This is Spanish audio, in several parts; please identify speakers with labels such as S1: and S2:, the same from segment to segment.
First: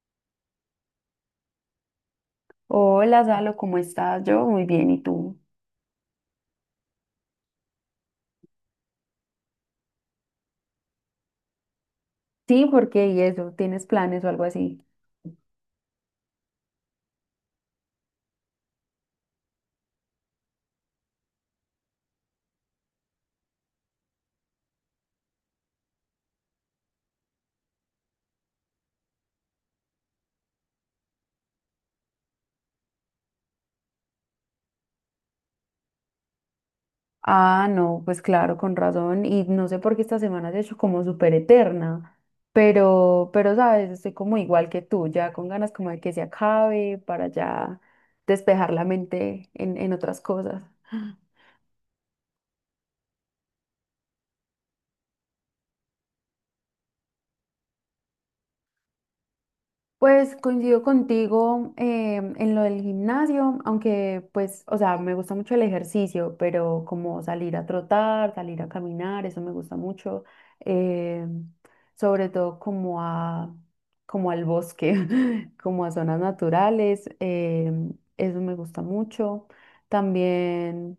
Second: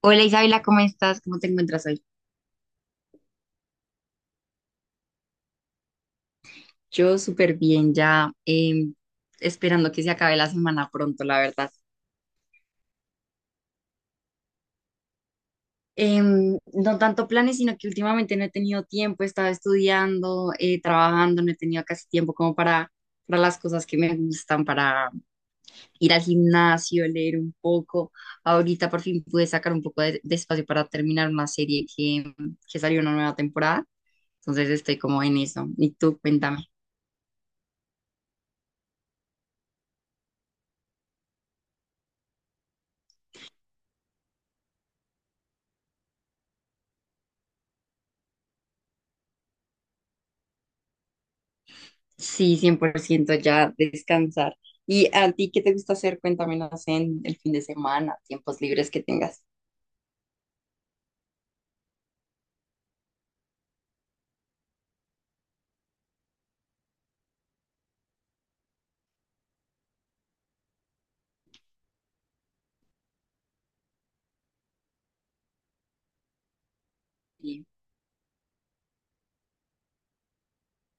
S1: Hola Isabela, ¿cómo estás? ¿Cómo te encuentras hoy?
S2: Hola, Salo, ¿cómo estás? Yo muy bien, ¿y tú?
S1: Yo súper bien, ya esperando que se acabe la semana pronto, la verdad.
S2: Sí, por qué y eso, ¿tienes planes o algo así?
S1: No tanto planes, sino que últimamente no he tenido tiempo, he estado estudiando, trabajando, no he tenido casi tiempo como para las cosas que me gustan, para ir al gimnasio, leer un poco. Ahorita por fin pude sacar un poco de espacio para terminar una serie que salió una nueva temporada, entonces estoy como en eso. ¿Y tú, cuéntame?
S2: Ah, no, pues claro, con razón. Y no sé por qué esta semana se ha hecho como súper eterna, pero, sabes, estoy como igual que tú, ya con ganas como de que se acabe para ya despejar la mente en otras cosas.
S1: Sí, 100% ya descansar. ¿Y a ti qué te gusta hacer? Cuéntamelas en el fin de semana, tiempos libres que tengas.
S2: Pues coincido contigo en lo del gimnasio, aunque pues, o sea, me gusta mucho el ejercicio, pero como salir a trotar, salir a caminar, eso me gusta mucho, eh, sobre todo como al bosque, como a zonas naturales,
S1: Sí,
S2: eso me gusta mucho. También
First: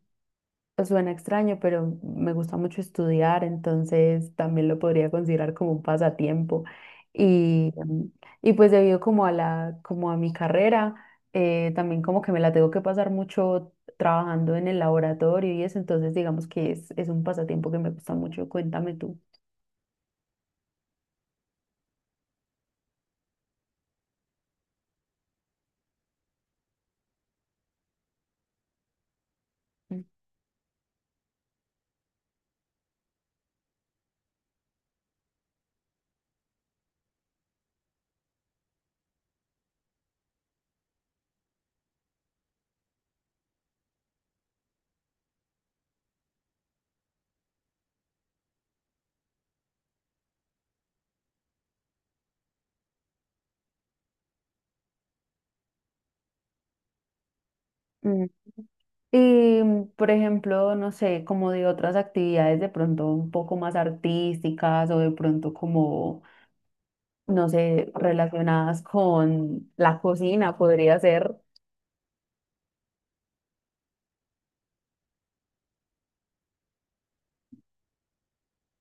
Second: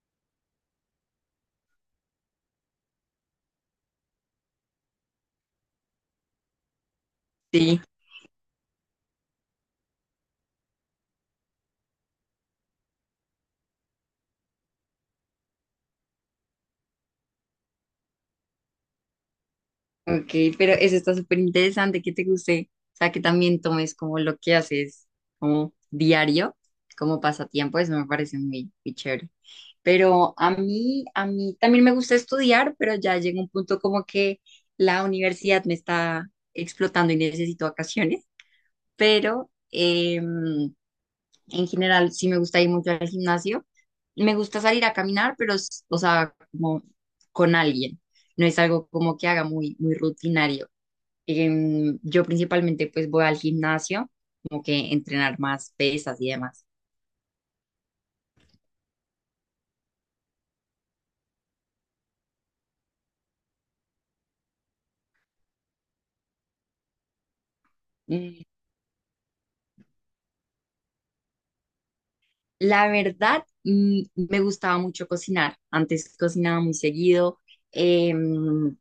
S2: pues, suena extraño, pero me gusta mucho estudiar, entonces también lo podría considerar como un pasatiempo. Y,
S1: sí,
S2: mm, y pues debido como a mi carrera, también como que me la tengo que pasar mucho trabajando en el laboratorio y eso, entonces digamos que es un pasatiempo que me gusta mucho. Cuéntame tú.
S1: ok, pero eso está súper interesante, que te guste, o sea, que también tomes como lo que haces como diario, como pasatiempo, eso me parece muy, muy chévere. Pero a mí también me gusta estudiar, pero ya llega un punto como que la universidad me está explotando y necesito vacaciones, pero en general sí me gusta ir mucho al gimnasio. Me gusta salir a caminar, pero, o sea, como con alguien. No es algo como que haga muy, muy rutinario. Yo principalmente pues voy al gimnasio, como que entrenar más pesas y demás.
S2: Mm. Por ejemplo, no sé, como de otras actividades de pronto un poco más artísticas o de pronto como no sé,
S1: Mm,
S2: relacionadas con la cocina, podría ser.
S1: la verdad, me gustaba mucho cocinar. Antes cocinaba muy seguido. Em,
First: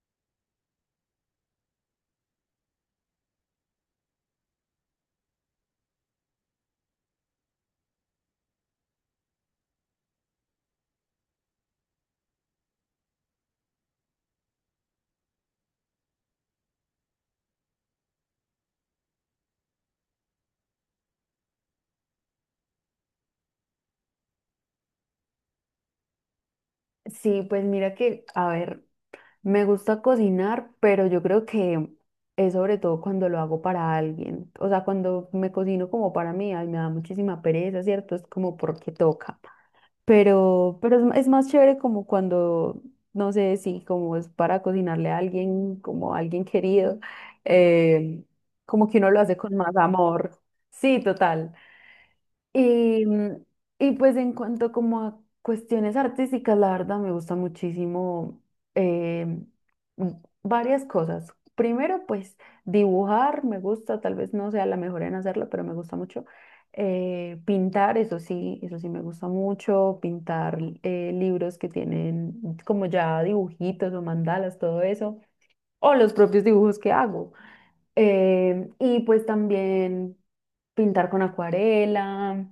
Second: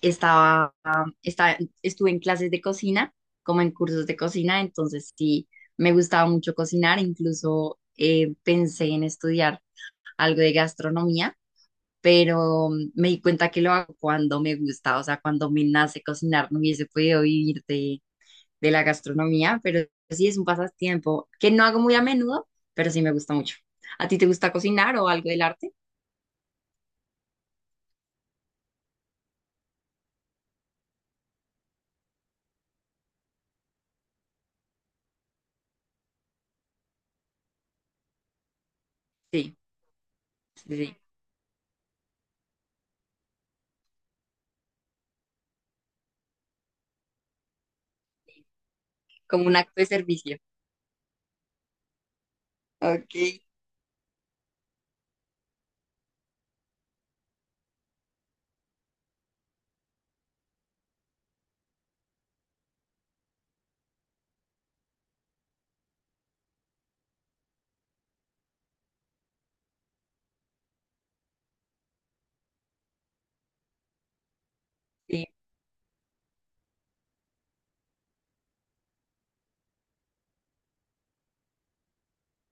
S1: estaba, estaba, estuve en clases de cocina, como en cursos de cocina, entonces sí, me gustaba mucho cocinar, incluso pensé en estudiar algo de gastronomía, pero me di cuenta que lo hago cuando me gusta, o sea, cuando me nace cocinar, no hubiese podido vivir de la gastronomía, pero sí es un pasatiempo que no hago muy a menudo, pero sí me gusta mucho. ¿A ti te gusta cocinar o algo del arte?
S2: Sí, pues mira que, a ver, me gusta cocinar, pero yo creo que es sobre todo cuando lo hago para alguien. O sea, cuando me cocino como para mí, ay, me da muchísima pereza, ¿cierto? Es como porque toca.
S1: Sí, sí,
S2: Pero,
S1: sí,
S2: es más chévere como cuando, no sé, si como es para cocinarle a alguien, como a alguien querido, eh, como que uno lo hace
S1: como un
S2: con
S1: acto
S2: más
S1: de
S2: amor.
S1: servicio.
S2: Sí, total. Y,
S1: Ok,
S2: mm, y pues en cuanto como a cuestiones artísticas, la verdad me gusta muchísimo eh, mm, varias cosas. Primero, pues dibujar me gusta, tal vez no sea la mejor en hacerlo, pero me gusta mucho. Pintar, eso sí me gusta mucho. Pintar libros que tienen como ya dibujitos o mandalas, todo eso
S1: sí.
S2: o los propios dibujos que hago. Y pues también pintar con acuarela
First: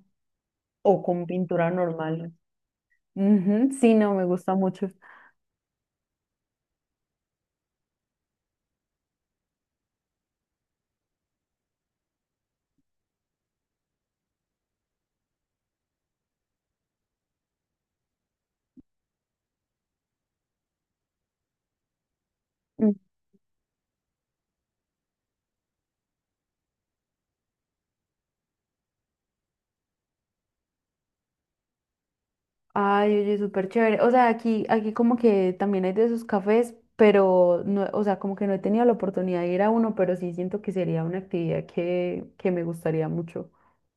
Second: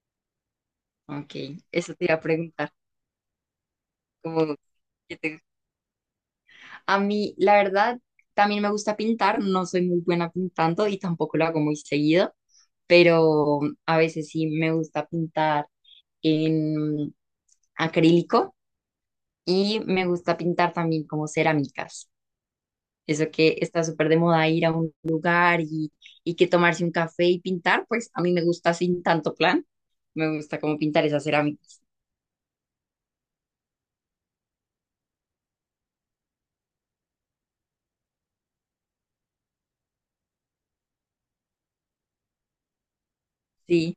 S2: o con
S1: Ok,
S2: pintura
S1: eso te iba a
S2: normal.
S1: preguntar.
S2: Ujú, sí, no, me gusta
S1: Como
S2: mucho.
S1: que a mí, la verdad, también me gusta pintar, no soy muy buena pintando y tampoco lo hago muy seguido, pero a veces sí me gusta pintar en acrílico y me gusta pintar también como cerámicas.
S2: Mm.
S1: Eso que está súper de moda ir a un lugar y que tomarse un café y pintar, pues a mí me gusta sin tanto plan, me gusta como pintar esas cerámicas.
S2: Ay, oye, súper chévere. O sea, aquí como que también hay de esos cafés, pero no, o sea, como que no he tenido la oportunidad de ir a uno, pero sí siento que sería una actividad que me gustaría mucho.
S1: Sí.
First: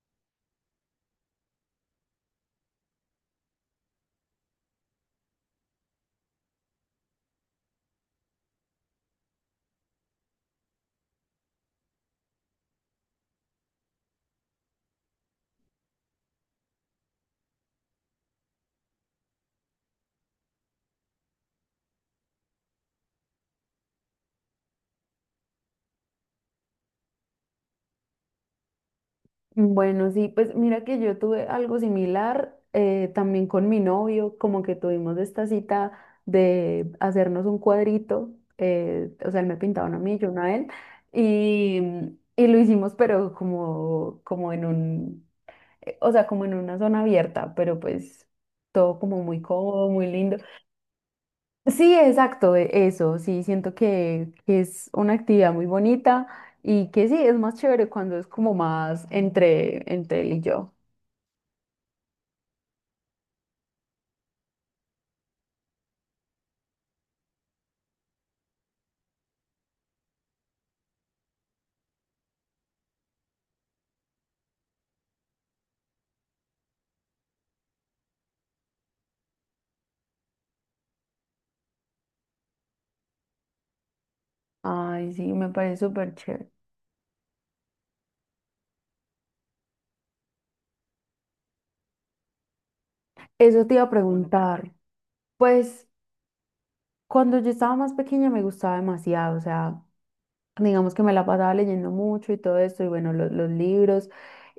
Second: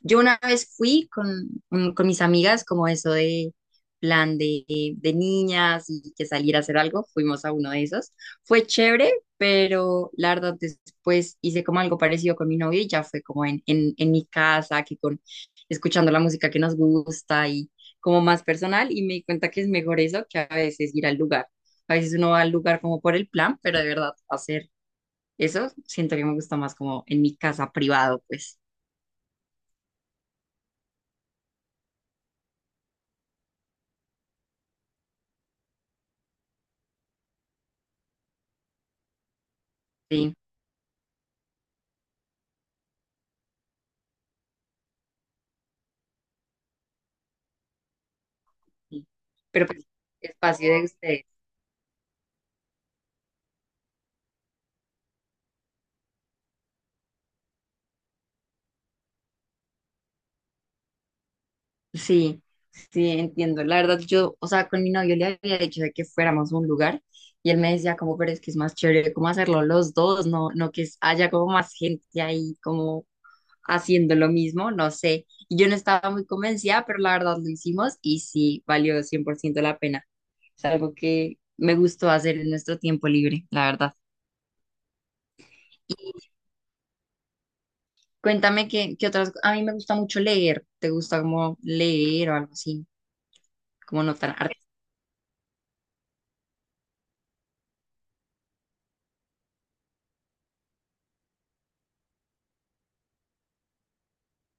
S1: Yo una vez fui con mis amigas, como eso de plan de niñas y que salir a hacer algo, fuimos a uno de esos. Fue chévere, pero la verdad después hice como algo parecido con mi novio y ya fue como en mi casa, que con escuchando la música que nos gusta y como más personal y me di cuenta que es mejor eso que a veces ir al lugar. A veces uno va al lugar como por el plan, pero de verdad hacer eso siento que me gusta más como en mi casa privado, pues.
S2: Bueno, sí, pues mira que yo tuve algo similar también con mi novio, como que tuvimos esta cita de hacernos un cuadrito, o sea, él me pintaba uno a mí, yo
S1: Sí.
S2: uno a él, y lo hicimos, pero como en un, o sea, como en una zona abierta, pero pues todo
S1: Sí.
S2: como muy
S1: Pero pues,
S2: cómodo, muy lindo.
S1: espacio de ustedes.
S2: Sí, exacto, eso, sí, siento que es una actividad muy bonita y que sí, es más chévere cuando es como más entre él y yo.
S1: Sí, sí, entiendo. La verdad, yo, o sea, con mi novio le había dicho de que fuéramos a un lugar y él me decía como, pero es que es más chévere como hacerlo los dos, no, no que haya como más gente ahí como haciendo lo mismo, no sé. Y yo no estaba muy convencida, pero la verdad lo hicimos y sí, valió 100% la pena. Es algo que me gustó hacer en nuestro tiempo libre, la verdad.
S2: Ay, sí, me parece súper chévere.
S1: Cuéntame qué, qué otras, a mí me gusta mucho leer, ¿te gusta como leer o algo así?
S2: Eso te iba a
S1: Como no tan
S2: preguntar. Pues cuando yo estaba más pequeña me gustaba demasiado, o sea, digamos que me la pasaba leyendo mucho y todo esto, y bueno, los libros,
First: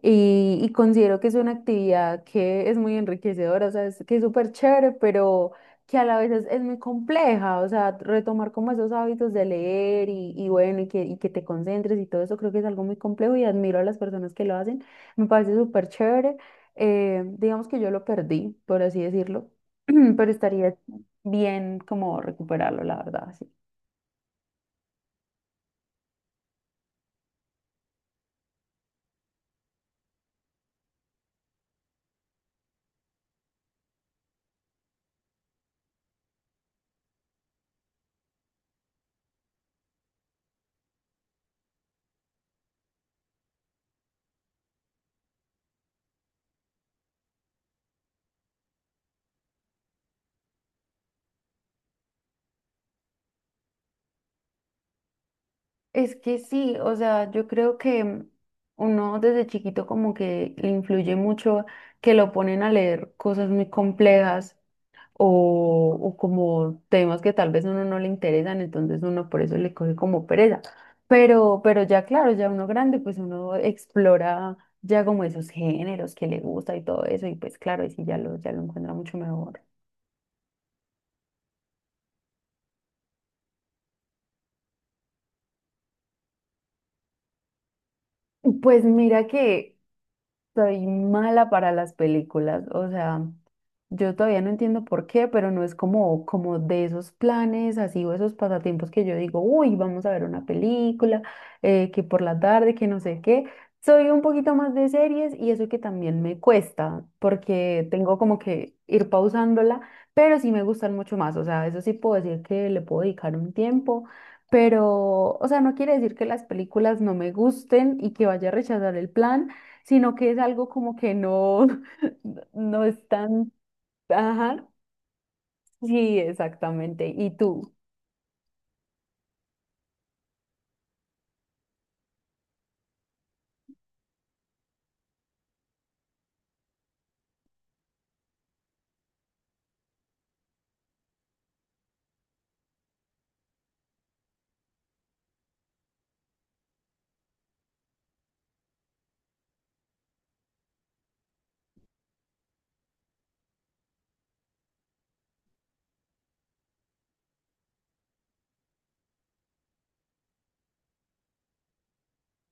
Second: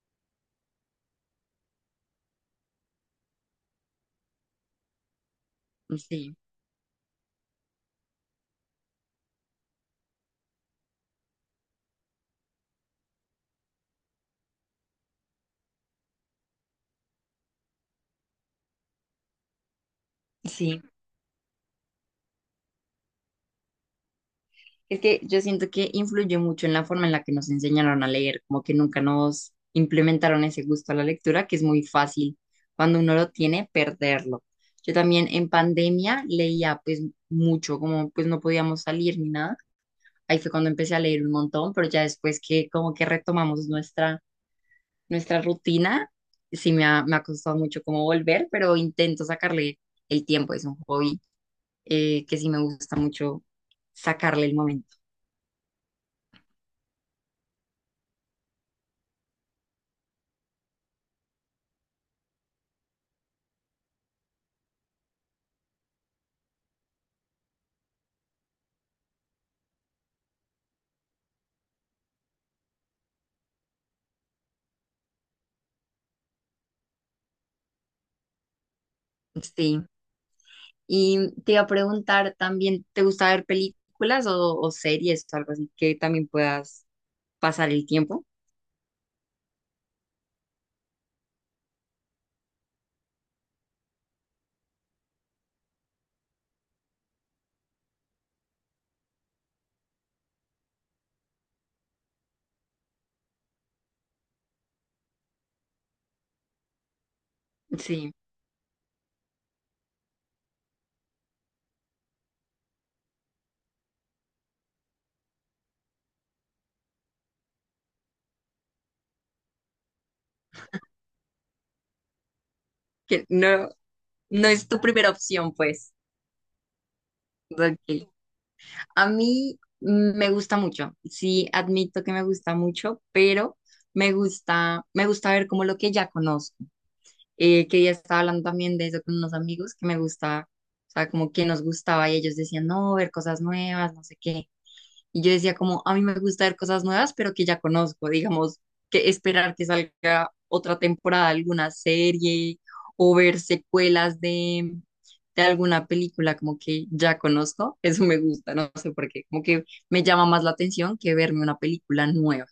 S2: y considero que es una actividad que es muy enriquecedora, o sea, es, que es súper chévere, pero que a la vez
S1: sí,
S2: es muy compleja, o sea, retomar como esos hábitos de leer y bueno, y que te concentres y todo eso, creo que es algo muy complejo y admiro a las personas que lo hacen, me parece súper chévere, digamos que yo lo perdí, por así decirlo, pero estaría
S1: sí.
S2: bien como recuperarlo, la verdad, sí.
S1: Es que yo siento que influyó mucho en la forma en la que nos enseñaron a leer, como que nunca nos implementaron ese gusto a la lectura, que es muy fácil cuando uno lo tiene perderlo. Yo también en pandemia leía pues mucho, como pues no podíamos salir ni nada. Ahí fue cuando empecé a leer un montón, pero ya después que como que retomamos nuestra rutina, sí me ha costado mucho como volver, pero intento sacarle el tiempo, es un hobby que sí me gusta mucho sacarle el momento.
S2: Es que sí, o sea, yo creo que uno desde chiquito como que le influye mucho que lo ponen a leer cosas muy complejas o como temas que tal vez a uno no le interesan, entonces uno por eso le coge como pereza. Pero ya claro, ya uno grande, pues uno explora ya como esos géneros que le gusta y todo eso, y pues claro, y sí ya lo encuentra mucho mejor.
S1: Sí. Y te iba a preguntar también, ¿te gusta ver películas o series o algo así que también puedas pasar el tiempo?
S2: Pues mira que soy mala para las películas, o sea, yo todavía no entiendo por qué, pero no es como, como de esos planes así o esos pasatiempos que yo digo, uy, vamos a ver una película, que por la tarde, que no sé qué. Soy un poquito más de series y eso que también me cuesta, porque
S1: Sí,
S2: tengo como que ir pausándola, pero sí me gustan mucho más, o sea, eso sí puedo decir que le puedo dedicar un tiempo. Pero, o sea, no quiere decir que las películas no me gusten y que vaya a rechazar el plan, sino que es algo como que no, no es
S1: que
S2: tan...
S1: no, no
S2: Ajá,
S1: es tu primera opción, pues.
S2: sí, exactamente. ¿Y tú?
S1: Ok. A mí me gusta mucho, sí, admito que me gusta mucho, pero me gusta ver como lo que ya conozco. Eh, que ya estaba hablando también de eso con unos amigos que me gustaba, o sea, como que nos gustaba y ellos decían, no, ver cosas nuevas, no sé qué. Y yo decía como, a mí me gusta ver cosas nuevas, pero que ya conozco, digamos, que esperar que salga otra temporada de alguna serie o ver secuelas de alguna película como que ya conozco, eso me gusta, no sé por qué, como que me llama más la atención que verme una película nueva.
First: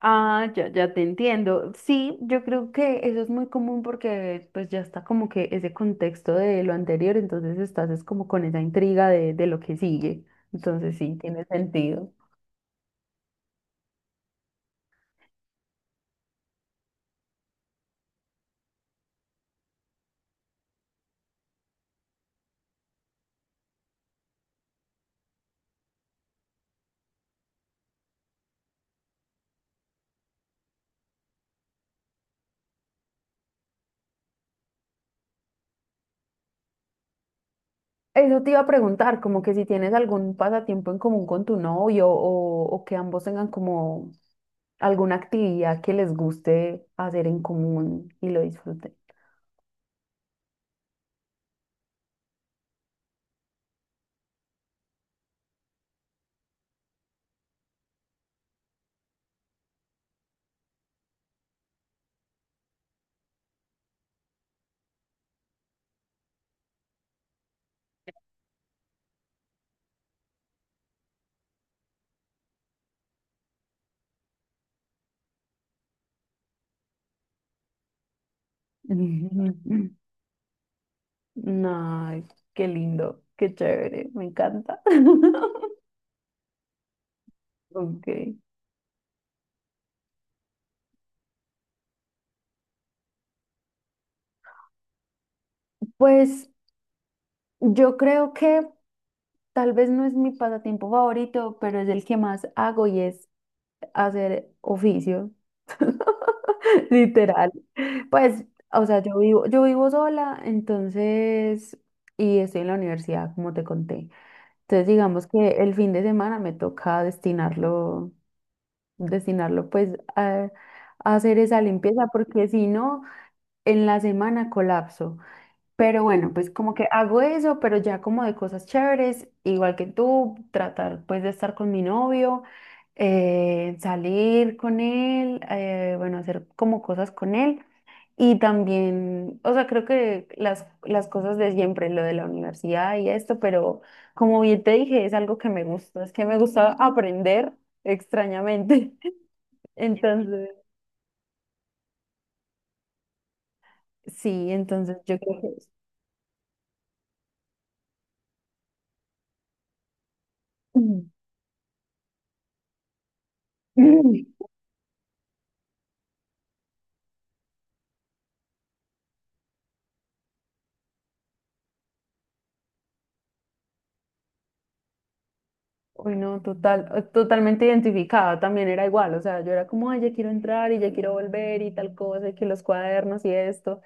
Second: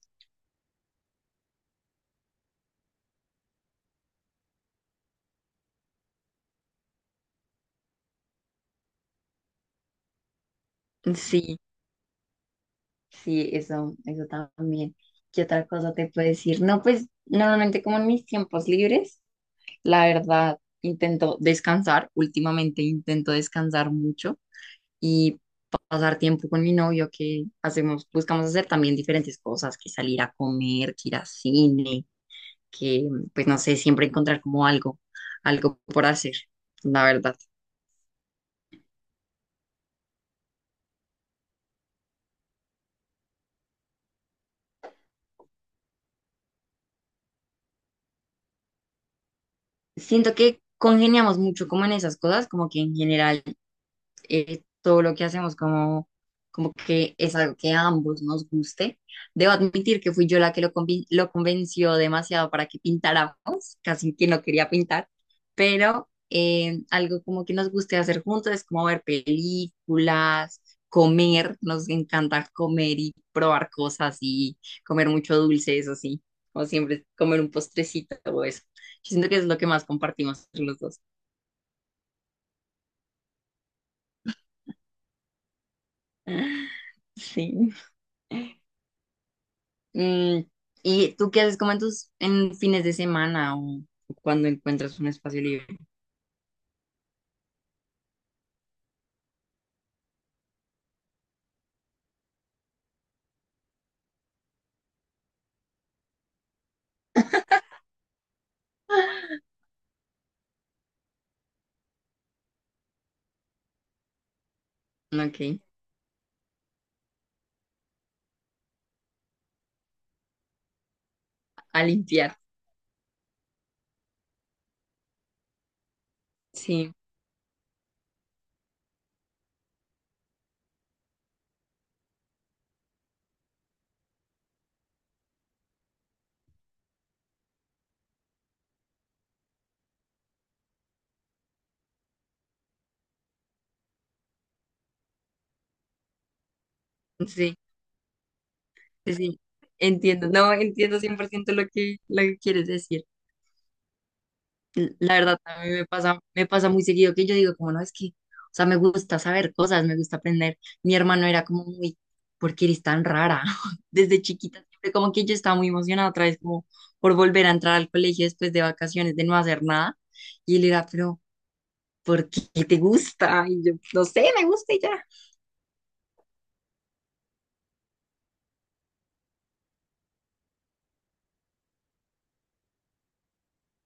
S2: Ah, ya, ya te entiendo. Sí, yo creo que eso es muy común porque pues ya está como que ese contexto de lo anterior, entonces estás es como con esa intriga de lo que sigue. Entonces sí, tiene
S1: Sí.
S2: sentido.
S1: Sí, eso también. ¿Qué otra cosa te puedo decir? No, pues normalmente como en mis tiempos libres, la verdad, intento descansar. Últimamente intento descansar mucho y pasar tiempo con mi novio, que hacemos, buscamos hacer también diferentes cosas, que salir a comer, que ir a cine, que pues no sé, siempre encontrar como algo por hacer, la verdad.
S2: Eso te iba a preguntar, como que si tienes algún pasatiempo en común con tu novio o que ambos tengan como alguna actividad que les guste hacer en común y lo disfruten.
S1: Siento que congeniamos mucho como en esas cosas, como que en general todo lo que hacemos como, como que es algo que a ambos nos guste. Debo admitir que fui yo la que lo convenció demasiado para que pintáramos, casi que no quería pintar, pero algo como que nos guste hacer juntos es como ver películas, comer, nos encanta comer y probar cosas y comer mucho dulce, eso sí, como siempre, comer un postrecito o eso. Yo siento que es lo que más compartimos entre los dos.
S2: Ay, qué lindo, qué chévere, me encanta.
S1: Sí.
S2: Ok.
S1: Mm, ¿y tú qué haces como en tus en fines de semana o cuando encuentras un espacio libre?
S2: Pues yo creo que tal vez no es mi pasatiempo favorito, pero es el que más hago y es hacer oficios. Literal. Pues, o sea,
S1: Ah,
S2: yo vivo sola, entonces, y estoy en la universidad, como te conté. Entonces, digamos que
S1: ok,
S2: el fin de semana me toca destinarlo, destinarlo pues a, a hacer esa
S1: a
S2: limpieza,
S1: limpiar.
S2: porque si no, en la semana colapso. Pero bueno, pues como que
S1: Sí,
S2: hago eso, pero ya como de cosas chéveres, igual que tú, tratar pues de estar con mi novio, salir con él, bueno, hacer como cosas con él. Y también, o sea, creo que las cosas de siempre, lo de la universidad y esto, pero como bien te dije, es algo que me gusta, es que me gusta aprender
S1: sí,
S2: extrañamente.
S1: sí, sí. Entiendo,
S2: Entonces,
S1: no, entiendo cien por ciento lo que quieres decir.
S2: sí, entonces
S1: La
S2: yo
S1: verdad,
S2: creo que...
S1: a
S2: es-
S1: mí me pasa muy seguido que yo digo, como no, es que, o sea, me gusta saber cosas, me gusta aprender. Mi hermano era como muy, ¿por qué eres tan rara? Desde chiquita, siempre como que yo estaba muy emocionada otra vez, como por volver a entrar al colegio después de vacaciones, de no hacer nada. Y él era, pero porque te gusta, y yo, no sé, me gusta y ya.
S2: Uy, no, total, totalmente identificada, también era igual, o sea, yo era como, ay, ya quiero entrar y ya quiero volver y tal cosa, y que los cuadernos y esto.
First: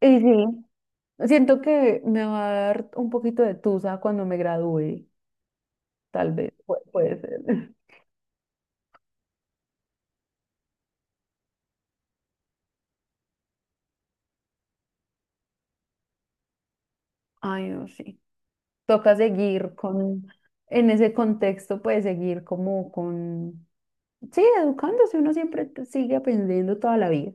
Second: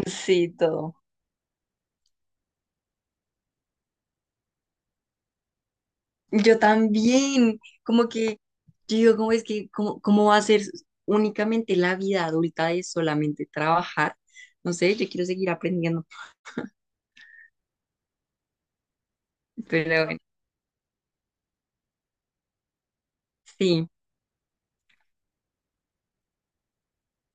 S2: Y sí,
S1: Sí, todo.
S2: siento que me va a dar un poquito de tusa cuando me gradúe, tal vez,
S1: Yo
S2: puede ser.
S1: también, como que, yo digo, ¿cómo es que, cómo, cómo va a ser únicamente la vida adulta de solamente trabajar? No sé, yo quiero seguir aprendiendo,
S2: Ay, no, sí. Toca seguir
S1: pero bueno,
S2: con, en ese contexto, pues seguir como con,
S1: sí,
S2: sí, educándose, uno siempre sigue aprendiendo toda la vida.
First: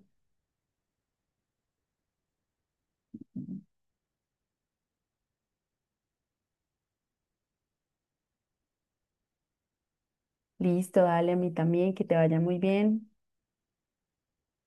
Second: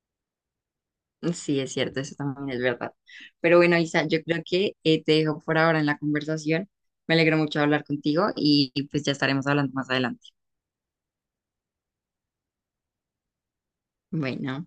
S1: sí, es cierto, eso también es verdad. Pero bueno, Isa, yo creo que te dejo por ahora en la conversación. Me alegro mucho hablar contigo y pues ya estaremos hablando más adelante.
S2: Listo, dale, a mí también, que te vaya muy bien.
S1: Bueno.